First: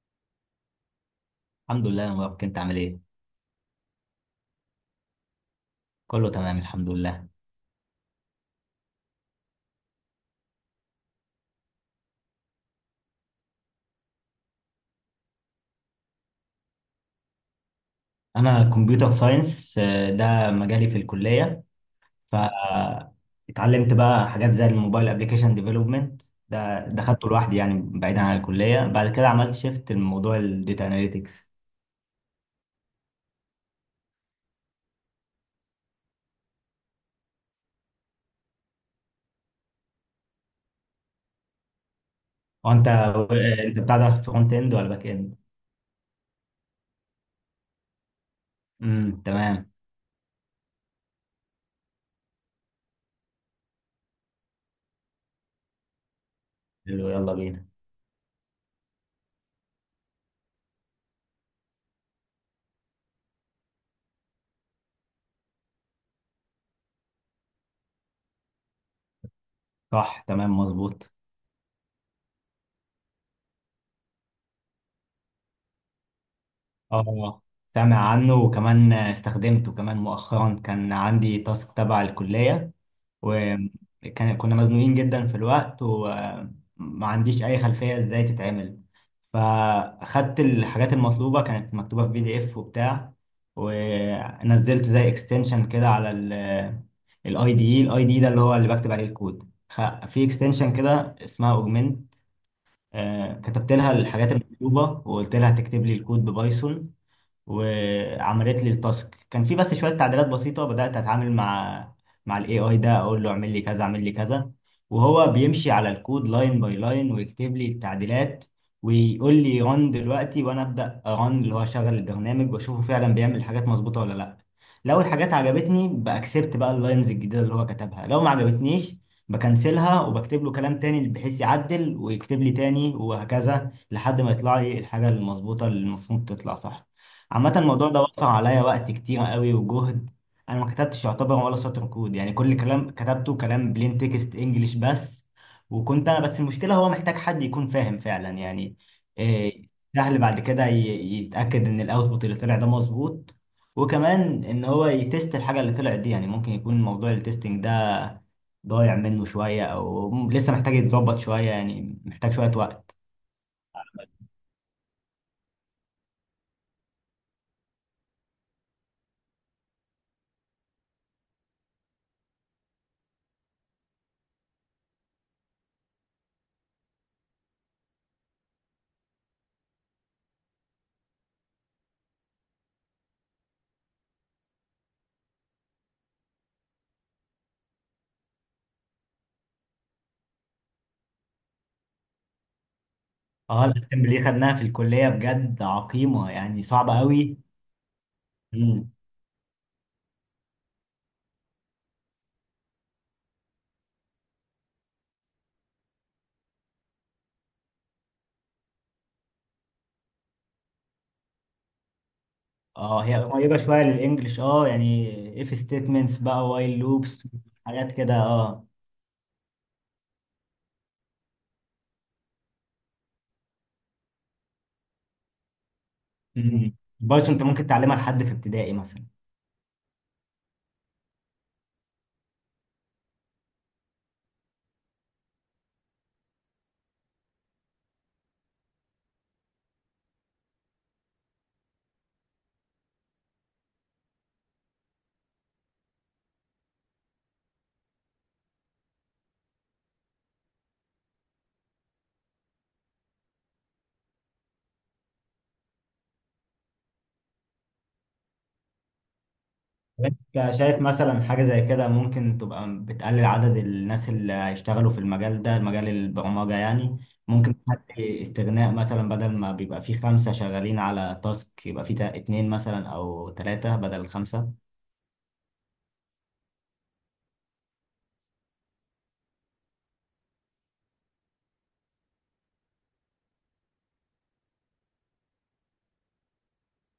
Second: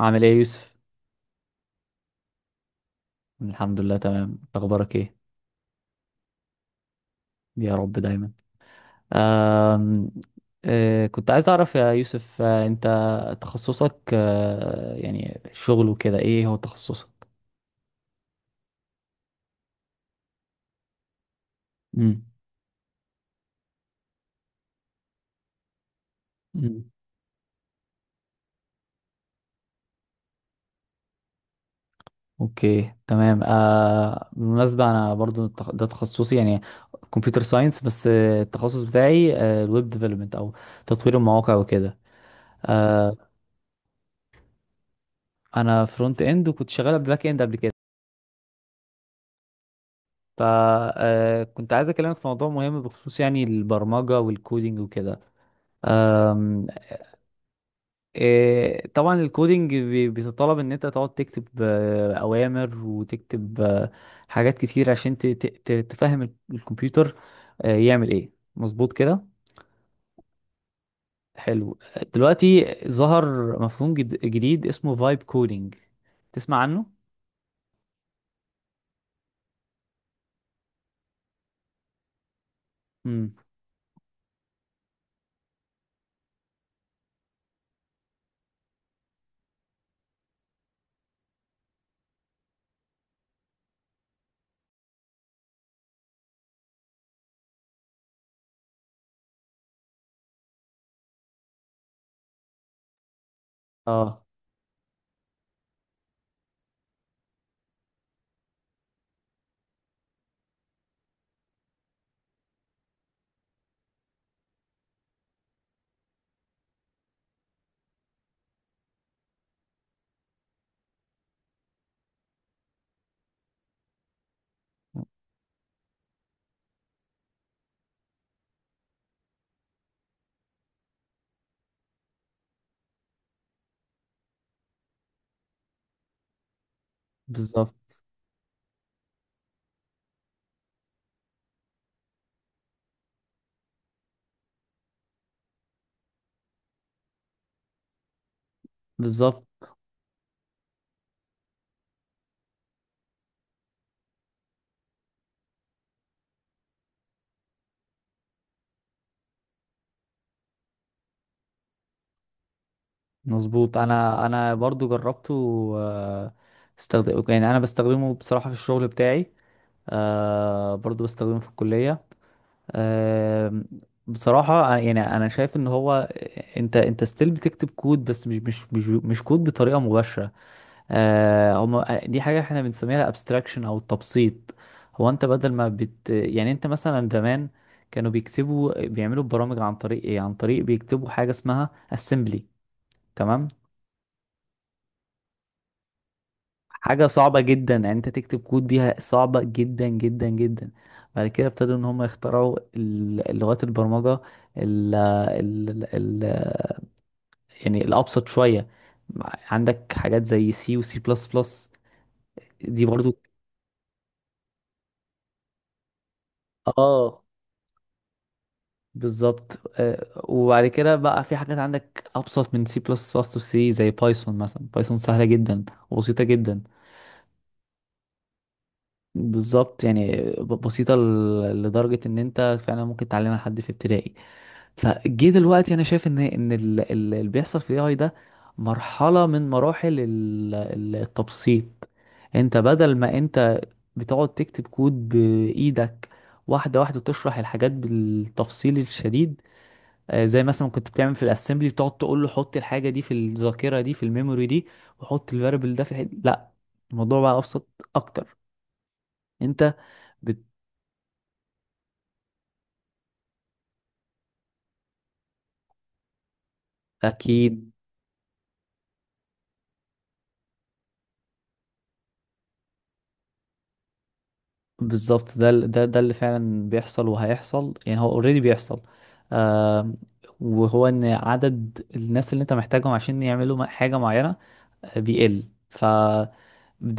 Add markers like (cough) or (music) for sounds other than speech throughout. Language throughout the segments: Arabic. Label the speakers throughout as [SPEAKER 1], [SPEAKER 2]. [SPEAKER 1] عامل ايه يا يوسف؟
[SPEAKER 2] الحمد لله يا مبارك، انت عامل ايه؟
[SPEAKER 1] الحمد لله تمام، إنت اخبارك ايه؟
[SPEAKER 2] كله تمام الحمد لله.
[SPEAKER 1] يا رب دايما. آم... كنت عايز اعرف يا يوسف، انت تخصصك، يعني شغل وكده، ايه هو تخصصك؟
[SPEAKER 2] انا كمبيوتر ساينس، ده مجالي في الكلية.
[SPEAKER 1] امم.
[SPEAKER 2] ف اتعلمت بقى حاجات زي الموبايل ابلكيشن ديفلوبمنت. ده
[SPEAKER 1] امم.
[SPEAKER 2] ده خدته لوحدي، يعني بعيدا عن الكلية، بعد كده عملت شيفت لموضوع الداتا اناليتكس.
[SPEAKER 1] اوكي، تمام. بالمناسبة انا برضو ده تخصصي، يعني كمبيوتر ساينس، بس التخصص بتاعي الويب ديفلوبمنت او تطوير المواقع وكده.
[SPEAKER 2] وانت
[SPEAKER 1] آه...
[SPEAKER 2] انت بتاع ده فرونت اند ولا باك اند؟
[SPEAKER 1] انا فرونت اند، وكنت شغال باك اند قبل كده.
[SPEAKER 2] تمام.
[SPEAKER 1] فكنت عايز اكلمك في موضوع مهم بخصوص يعني البرمجة والكودينج وكده. أم،
[SPEAKER 2] حلو، يلا بينا.
[SPEAKER 1] إيه، طبعا الكودينج بيتطلب ان انت تقعد تكتب اوامر، وتكتب حاجات كتير عشان تفهم الكمبيوتر يعمل ايه مظبوط كده.
[SPEAKER 2] صح تمام مظبوط.
[SPEAKER 1] حلو. دلوقتي ظهر مفهوم جديد اسمه فايب كودينج، تسمع عنه؟
[SPEAKER 2] اه، سامع عنه وكمان استخدمته كمان مؤخرا. كان عندي تاسك تبع الكلية،
[SPEAKER 1] امم.
[SPEAKER 2] وكان كنا مزنوقين جدا في الوقت، وما عنديش اي خلفية ازاي تتعمل. فاخدت الحاجات المطلوبة، كانت مكتوبة في بي دي اف وبتاع، ونزلت زي اكستنشن كده على الاي دي ده، اللي هو اللي بكتب عليه الكود. في اكستنشن كده اسمها اوجمنت، كتبت لها
[SPEAKER 1] اه.
[SPEAKER 2] الحاجات المطلوبة وقلت لها تكتب لي الكود ببايثون، وعملت لي التاسك. كان في بس شوية تعديلات بسيطة. بدأت أتعامل مع الاي اي ده، اقول له اعمل لي كذا اعمل لي كذا، وهو بيمشي على الكود لاين باي لاين ويكتب لي التعديلات، ويقول لي ران دلوقتي، وانا ابدا ران، اللي هو اشغل البرنامج واشوفه فعلا بيعمل الحاجات مظبوطه ولا لا. لو الحاجات عجبتني باكسبت بقى اللاينز الجديده اللي هو كتبها، لو ما عجبتنيش بكنسلها وبكتب له كلام تاني بحيث يعدل ويكتب لي تاني، وهكذا لحد ما يطلع لي الحاجه المظبوطه اللي المفروض تطلع صح. عامة، الموضوع
[SPEAKER 1] بالظبط.
[SPEAKER 2] ده وقع عليا وقت كتير قوي وجهد. انا ما كتبتش يعتبر ولا سطر كود، يعني كل كلام كتبته كلام بلين تكست انجلش بس، وكنت انا بس. المشكلة هو محتاج حد يكون فاهم فعلا، يعني
[SPEAKER 1] بالظبط
[SPEAKER 2] إيه، سهل بعد كده يتأكد ان الاوتبوت اللي طلع ده مظبوط، وكمان ان هو يتست الحاجة اللي طلعت دي. يعني ممكن يكون موضوع التستنج ده ضايع منه شوية، او لسه محتاج يتظبط شوية، يعني محتاج شوية وقت.
[SPEAKER 1] مظبوط. انا برضو جربته. آه، استخدم، يعني انا بستخدمه بصراحة في الشغل بتاعي، برضو بستخدمه في الكلية. آه، بصراحة يعني انا شايف ان هو انت ستيل بتكتب كود، بس مش كود بطريقة مباشرة. هما دي حاجة احنا بنسميها الابستراكشن او التبسيط. هو انت بدل ما يعني انت مثلا زمان كانوا بيكتبوا، بيعملوا برامج عن طريق ايه؟ عن طريق بيكتبوا حاجة اسمها assembly، تمام.
[SPEAKER 2] اه، الاسمبلي خدناها في الكلية، بجد عقيمة، يعني صعبة
[SPEAKER 1] حاجة
[SPEAKER 2] قوي.
[SPEAKER 1] صعبة جدا، يعني انت تكتب كود
[SPEAKER 2] مم.
[SPEAKER 1] بيها صعبة جدا جدا جدا. بعد كده ابتدوا ان هم يخترعوا لغات البرمجة، ال ال ال يعني الابسط شوية. عندك حاجات زي سي وسي بلس بلس، دي
[SPEAKER 2] اه، هي
[SPEAKER 1] برضو.
[SPEAKER 2] قريبة شوية للإنجليش. اه يعني if statements بقى while
[SPEAKER 1] اه.
[SPEAKER 2] loops، حاجات كده اه.
[SPEAKER 1] بالظبط. وبعد كده بقى في حاجات عندك ابسط من سي بلس بلس وسي، زي بايثون مثلا. بايثون سهلة جدا وبسيطة جدا.
[SPEAKER 2] مم. البايثون انت ممكن تعلمها لحد في ابتدائي مثلا.
[SPEAKER 1] بالظبط، يعني بسيطة لدرجة ان انت فعلا ممكن تعلمها حد في ابتدائي. فجه دلوقتي انا شايف ان اللي بيحصل في الاي ده مرحلة من مراحل التبسيط. انت بدل ما انت بتقعد تكتب كود بايدك، واحدة واحدة، وتشرح الحاجات بالتفصيل الشديد. زي مثلا كنت بتعمل في الاسمبلي، بتقعد تقول له حط الحاجة دي في الذاكرة دي، في الميموري دي، وحط الفاريبل ده في الحد. لا، الموضوع بقى ابسط اكتر. انت.
[SPEAKER 2] انت شايف مثلا حاجة زي كده ممكن تبقى بتقلل عدد الناس اللي هيشتغلوا في المجال ده، مجال البرمجة يعني؟ ممكن
[SPEAKER 1] اكيد.
[SPEAKER 2] تخلي استغناء، مثلا بدل ما بيبقى فيه خمسة شغالين على تاسك، يبقى فيه اتنين مثلا أو تلاتة بدل خمسة.
[SPEAKER 1] بالظبط، ده ده اللي فعلا بيحصل وهيحصل، يعني هو اوريدي بيحصل. آه. وهو ان عدد الناس اللي انت محتاجهم عشان يعملوا حاجة معينة بيقل، فده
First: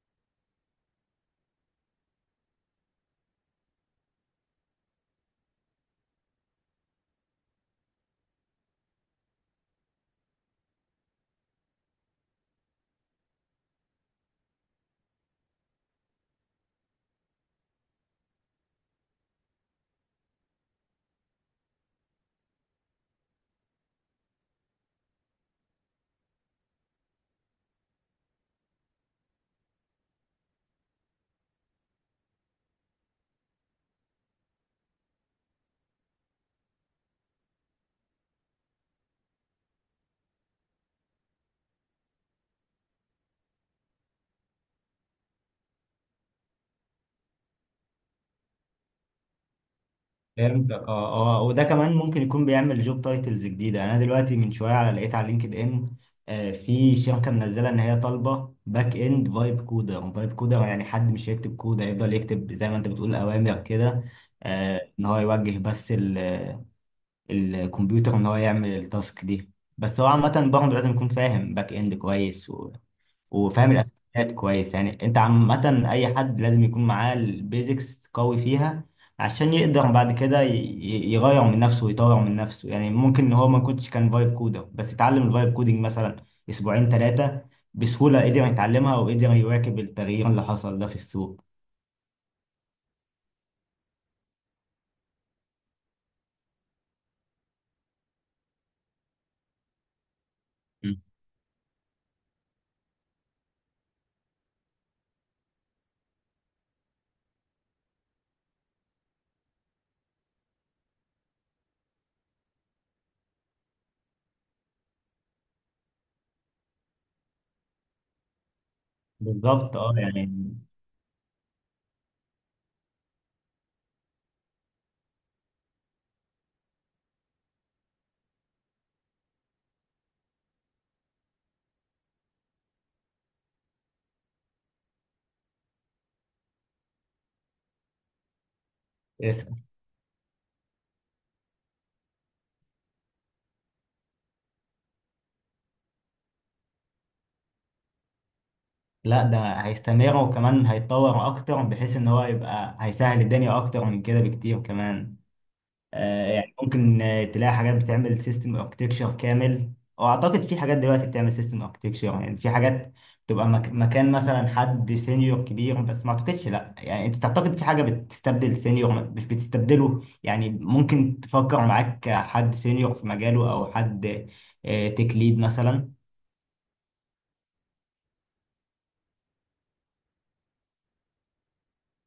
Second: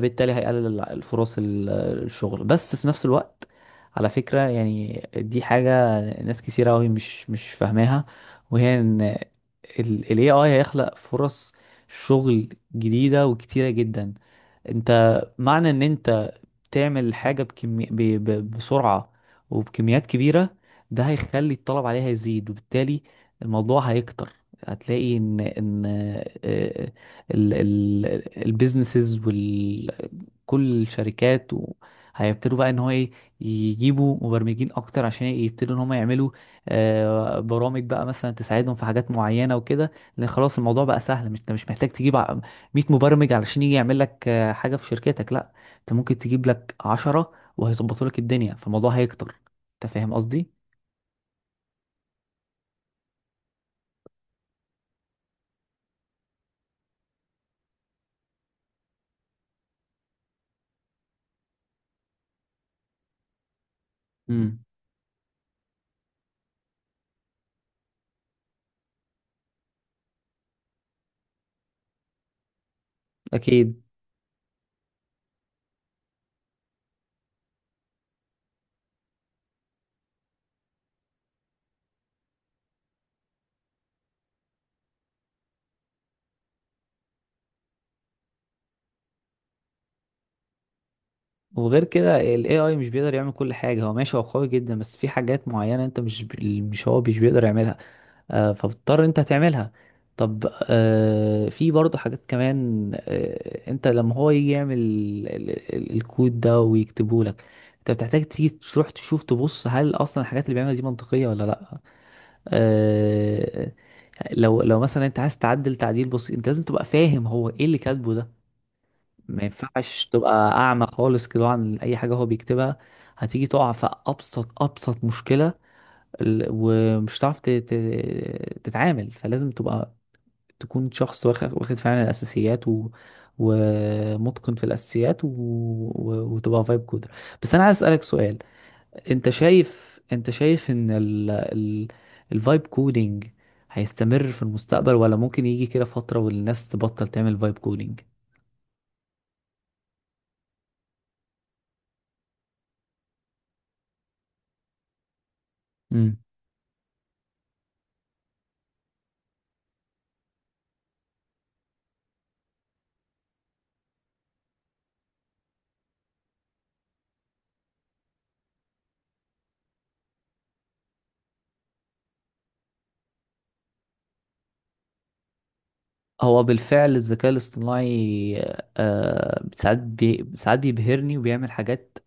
[SPEAKER 1] بالتالي هيقلل الفرص الشغل. بس في نفس الوقت، على فكرة، يعني دي حاجة ناس كتير قوي مش فاهماها، وهي ان ال ال AI هيخلق فرص شغل جديدة وكتيرة جدا. انت، معنى ان انت تعمل حاجة بسرعة وبكميات كبيرة، ده هيخلي الطلب عليها يزيد، وبالتالي الموضوع هيكتر. هتلاقي ان البيزنسز، كل الشركات، وهيبتدوا بقى ان هو ايه، يجيبوا مبرمجين اكتر عشان يبتدوا ان هم يعملوا برامج بقى مثلا تساعدهم في حاجات معينه وكده. لان خلاص الموضوع بقى سهل. مش انت مش محتاج تجيب 100 مبرمج علشان يجي يعمل لك حاجه في شركتك. لا، انت ممكن تجيب لك 10 وهيظبطوا لك الدنيا، فالموضوع هيكتر. انت فاهم قصدي؟
[SPEAKER 2] فهمت، اه اه. وده كمان ممكن يكون بيعمل جوب تايتلز جديده. يعني انا دلوقتي من شويه لقيت على لينكد ان في شركه منزله ان هي طالبه باك اند فايب كودر. فايب كودر يعني حد مش هيكتب كود، هيفضل يكتب زي ما انت بتقول اوامر كده،
[SPEAKER 1] امم.
[SPEAKER 2] ان هو يوجه بس الكمبيوتر ان هو يعمل التاسك دي. بس هو عامه برضه لازم يكون فاهم باك اند كويس، وفاهم
[SPEAKER 1] اكيد.
[SPEAKER 2] الاساسيات كويس. يعني انت عامه، اي حد لازم يكون معاه البيزكس قوي فيها عشان يقدر بعد كده يغير من نفسه ويطور من نفسه. يعني ممكن ان هو ما كنتش كان فايب كودر، بس اتعلم الفايب كودنج مثلا اسبوعين ثلاثه بسهوله، قدر يتعلمها وقدر يواكب التغيير اللي حصل ده في السوق.
[SPEAKER 1] وغير كده ال AI مش بيقدر يعمل كل حاجة. هو ماشي، هو قوي جدا، بس في حاجات معينة انت مش بيقدر يعملها فبتضطر انت تعملها. طب،
[SPEAKER 2] مم.
[SPEAKER 1] في برضه حاجات كمان. انت لما هو يجي يعمل الكود ده ويكتبه لك، انت بتحتاج تيجي تروح تشوف، تبص هل اصلا الحاجات اللي بيعملها دي منطقية ولا لا. آه، لو مثلا انت عايز تعدل تعديل بسيط، انت لازم تبقى فاهم هو ايه اللي كاتبه ده. ما
[SPEAKER 2] بالظبط اه،
[SPEAKER 1] ينفعش تبقى
[SPEAKER 2] يعني.
[SPEAKER 1] اعمى خالص كده عن اي حاجة هو بيكتبها. هتيجي تقع في ابسط مشكلة، ومش هتعرف تتعامل، فلازم تبقى تكون شخص واخد فعلا الاساسيات، ومتقن في الاساسيات، وتبقى فايب كودر. بس انا عايز اسالك سؤال،
[SPEAKER 2] اسأل.
[SPEAKER 1] انت شايف ان الفايب كودينج هيستمر في المستقبل، ولا ممكن يجي كده فترة والناس تبطل تعمل فايب كودينج؟
[SPEAKER 2] لا، ده هيستمر وكمان هيتطور اكتر، بحيث ان هو يبقى هيسهل الدنيا اكتر من كده بكتير كمان.
[SPEAKER 1] امم.
[SPEAKER 2] يعني ممكن تلاقي حاجات بتعمل سيستم اركتكشر كامل، او اعتقد في حاجات دلوقتي بتعمل سيستم اركتكشر. يعني في حاجات تبقى مكان مثلا حد سينيور كبير، بس ما اعتقدش. لا، يعني انت تعتقد في حاجة بتستبدل سينيور، مش بتستبدله. يعني ممكن تفكر معاك حد سينيور في مجاله، او حد تك ليد مثلا.
[SPEAKER 1] هو بالفعل الذكاء الاصطناعي آه، ساعات ساعات بيبهرني وبيعمل حاجات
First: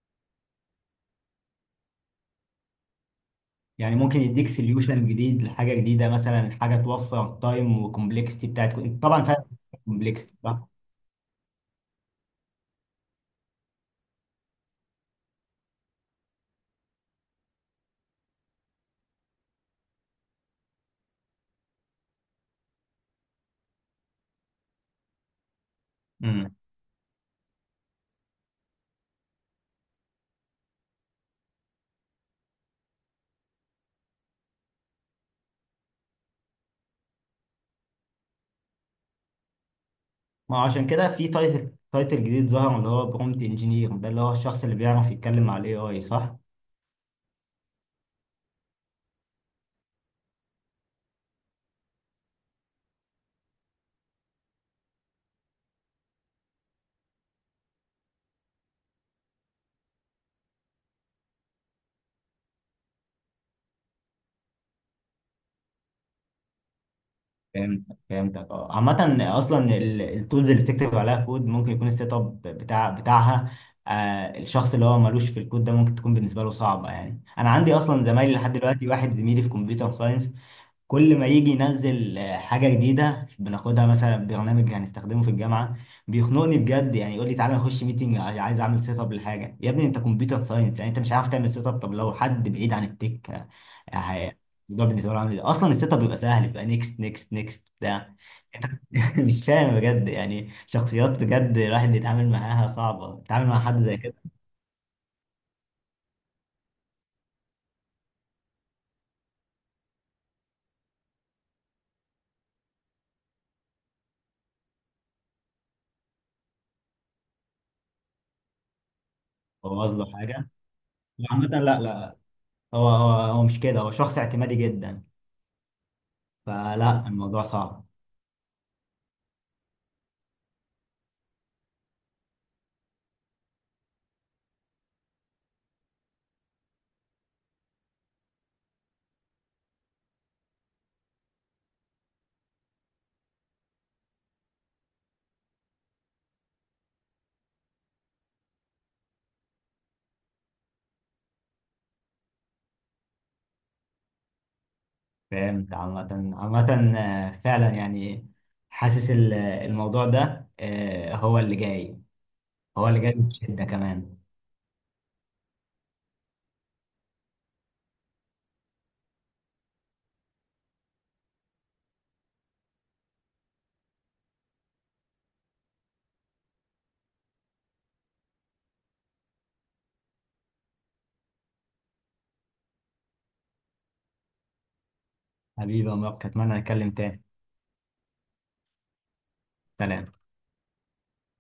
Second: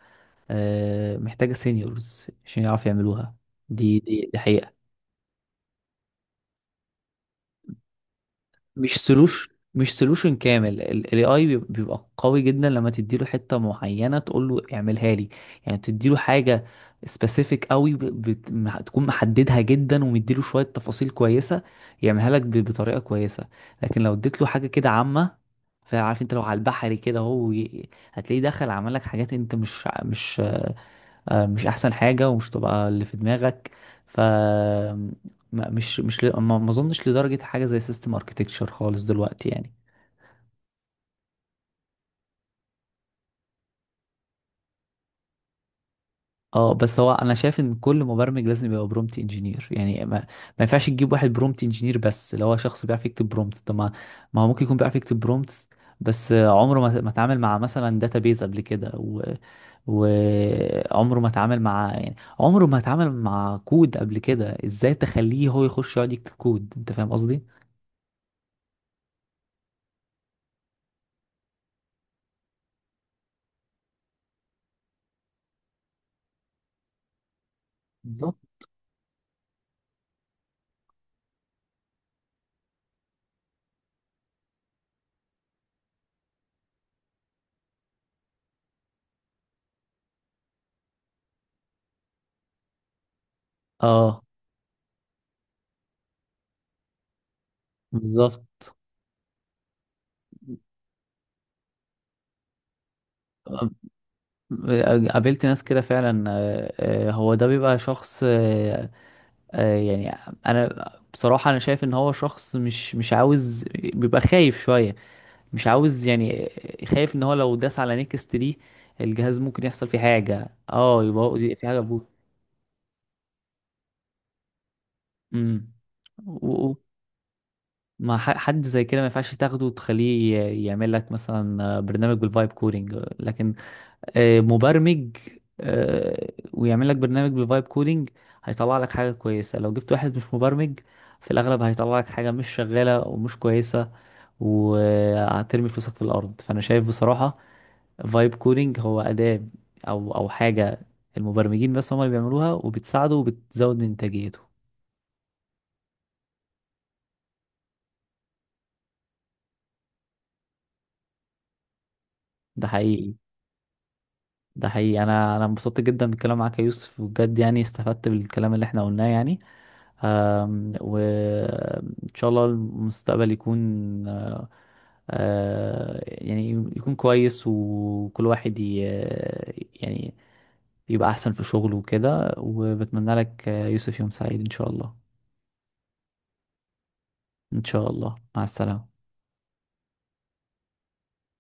[SPEAKER 1] آه محتاجة سينيورز عشان يعرف يعملوها.
[SPEAKER 2] يعني ممكن
[SPEAKER 1] دي
[SPEAKER 2] يديك
[SPEAKER 1] حقيقة.
[SPEAKER 2] سوليوشن جديد لحاجة جديدة، مثلا حاجة توفر تايم وكومبلكستي بتاعت،
[SPEAKER 1] مش
[SPEAKER 2] انت طبعا فاهم
[SPEAKER 1] سلوش، مش
[SPEAKER 2] كومبلكستي
[SPEAKER 1] سولوشن
[SPEAKER 2] صح؟
[SPEAKER 1] كامل. الاي اي بيبقى قوي جدا لما تديله حته معينه تقول له اعملها لي. يعني تديله حاجه سبيسيفيك قوي، تكون محددها جدا، ومديله شويه تفاصيل كويسه، يعملها لك بطريقه كويسه. لكن لو اديت له حاجه كده عامه، فعارف انت، لو على البحري كده، هو هتلاقيه دخل عمل لك حاجات انت مش مش مش احسن حاجه ومش تبقى اللي في دماغك. ف ما- مش مش ل- ما اظنش لدرجه حاجه زي سيستم اركتكتشر خالص دلوقتي يعني.
[SPEAKER 2] ما هو عشان كده في تايتل جديد ظهر اللي هو برومت انجينير، ده اللي هو الشخص اللي بيعرف يتكلم مع الاي اي صح؟
[SPEAKER 1] اه. بس هو انا شايف ان كل مبرمج لازم يبقى برومت انجينير، يعني ما ينفعش تجيب واحد برومت انجينير بس اللي هو شخص بيعرف يكتب برومت. طب، ما ما هو ممكن يكون بيعرف يكتب برومتس بس عمره ما اتعامل مع مثلا داتابيز قبل كده، وعمره ما اتعامل مع، يعني عمره ما اتعامل مع كود قبل كده. ازاي تخليه هو يخش يقعد يكتب كود؟ انت فاهم قصدي؟
[SPEAKER 2] فهمت فهمتك اه. عامة، اصلا التولز اللي بتكتب عليها كود ممكن يكون السيت اب بتاعها. الشخص اللي هو ملوش في الكود ده ممكن تكون بالنسبة له صعبة. يعني انا عندي اصلا زمايلي
[SPEAKER 1] بالظبط.
[SPEAKER 2] لحد دلوقتي، واحد زميلي في كمبيوتر ساينس كل ما يجي ينزل حاجة جديدة بناخدها، مثلا برنامج هنستخدمه في الجامعة، بيخنقني بجد. يعني يقول لي تعالى نخش ميتنج، عايز اعمل سيت اب لحاجة. يا ابني انت كمبيوتر ساينس، يعني انت مش عارف تعمل سيت اب؟ طب لو حد بعيد عن التك، آه،
[SPEAKER 1] اه.
[SPEAKER 2] هي- الموضوع بالنسبة له عامل ازاي؟ اصلا السيت اب بيبقى سهل، بيبقى نيكست نيكست نيكست بتاع.
[SPEAKER 1] بالظبط.
[SPEAKER 2] (laughs) مش فاهم بجد، يعني شخصيات بجد الواحد بيتعامل معاها صعبة، بيتعامل مع
[SPEAKER 1] آه،
[SPEAKER 2] حد زي كده
[SPEAKER 1] قابلت ناس كده فعلا. هو ده بيبقى شخص، يعني انا بصراحة انا شايف ان هو شخص مش عاوز، بيبقى خايف شوية، مش عاوز يعني. خايف ان هو لو داس على نيكست دي الجهاز ممكن يحصل
[SPEAKER 2] بوظ
[SPEAKER 1] فيه
[SPEAKER 2] له
[SPEAKER 1] حاجة،
[SPEAKER 2] حاجة.
[SPEAKER 1] اه، يبقى
[SPEAKER 2] عامة
[SPEAKER 1] في حاجة
[SPEAKER 2] لا
[SPEAKER 1] بوت.
[SPEAKER 2] لا، هو مش كده، هو شخص اعتمادي جدا،
[SPEAKER 1] امم. و- و-
[SPEAKER 2] فلا الموضوع صعب.
[SPEAKER 1] ما ح- حد زي كده ما ينفعش تاخده وتخليه يعمل لك مثلا برنامج بالفايب كودينج. لكن مبرمج آه، ويعمل لك برنامج بفايب كودينج، هيطلع لك حاجة كويسة. لو جبت واحد مش مبرمج، في الأغلب هيطلع لك حاجة مش شغالة ومش كويسة، وهترمي فلوسك في الأرض. فأنا شايف بصراحة فايب كودينج هو أداة، أو حاجة المبرمجين بس هم اللي بيعملوها وبتساعده وبتزود من إنتاجيته.
[SPEAKER 2] فهمت. عامة فعلا يعني حاسس الموضوع ده هو اللي جاي،
[SPEAKER 1] ده
[SPEAKER 2] هو اللي
[SPEAKER 1] حقيقي.
[SPEAKER 2] جاي بشدة كمان.
[SPEAKER 1] ده حقيقي. انا انبسطت جدا بالكلام معاك يا يوسف، بجد يعني استفدت بالكلام اللي احنا قلناه يعني. وان شاء الله المستقبل يكون يعني يكون كويس، وكل واحد يعني يبقى احسن في شغله وكده. وبتمنى لك يوسف يوم سعيد ان شاء الله.
[SPEAKER 2] حبيبي يا مبارك، أتمنى نتكلم تاني.
[SPEAKER 1] ان شاء الله، مع السلامة.
[SPEAKER 2] سلام.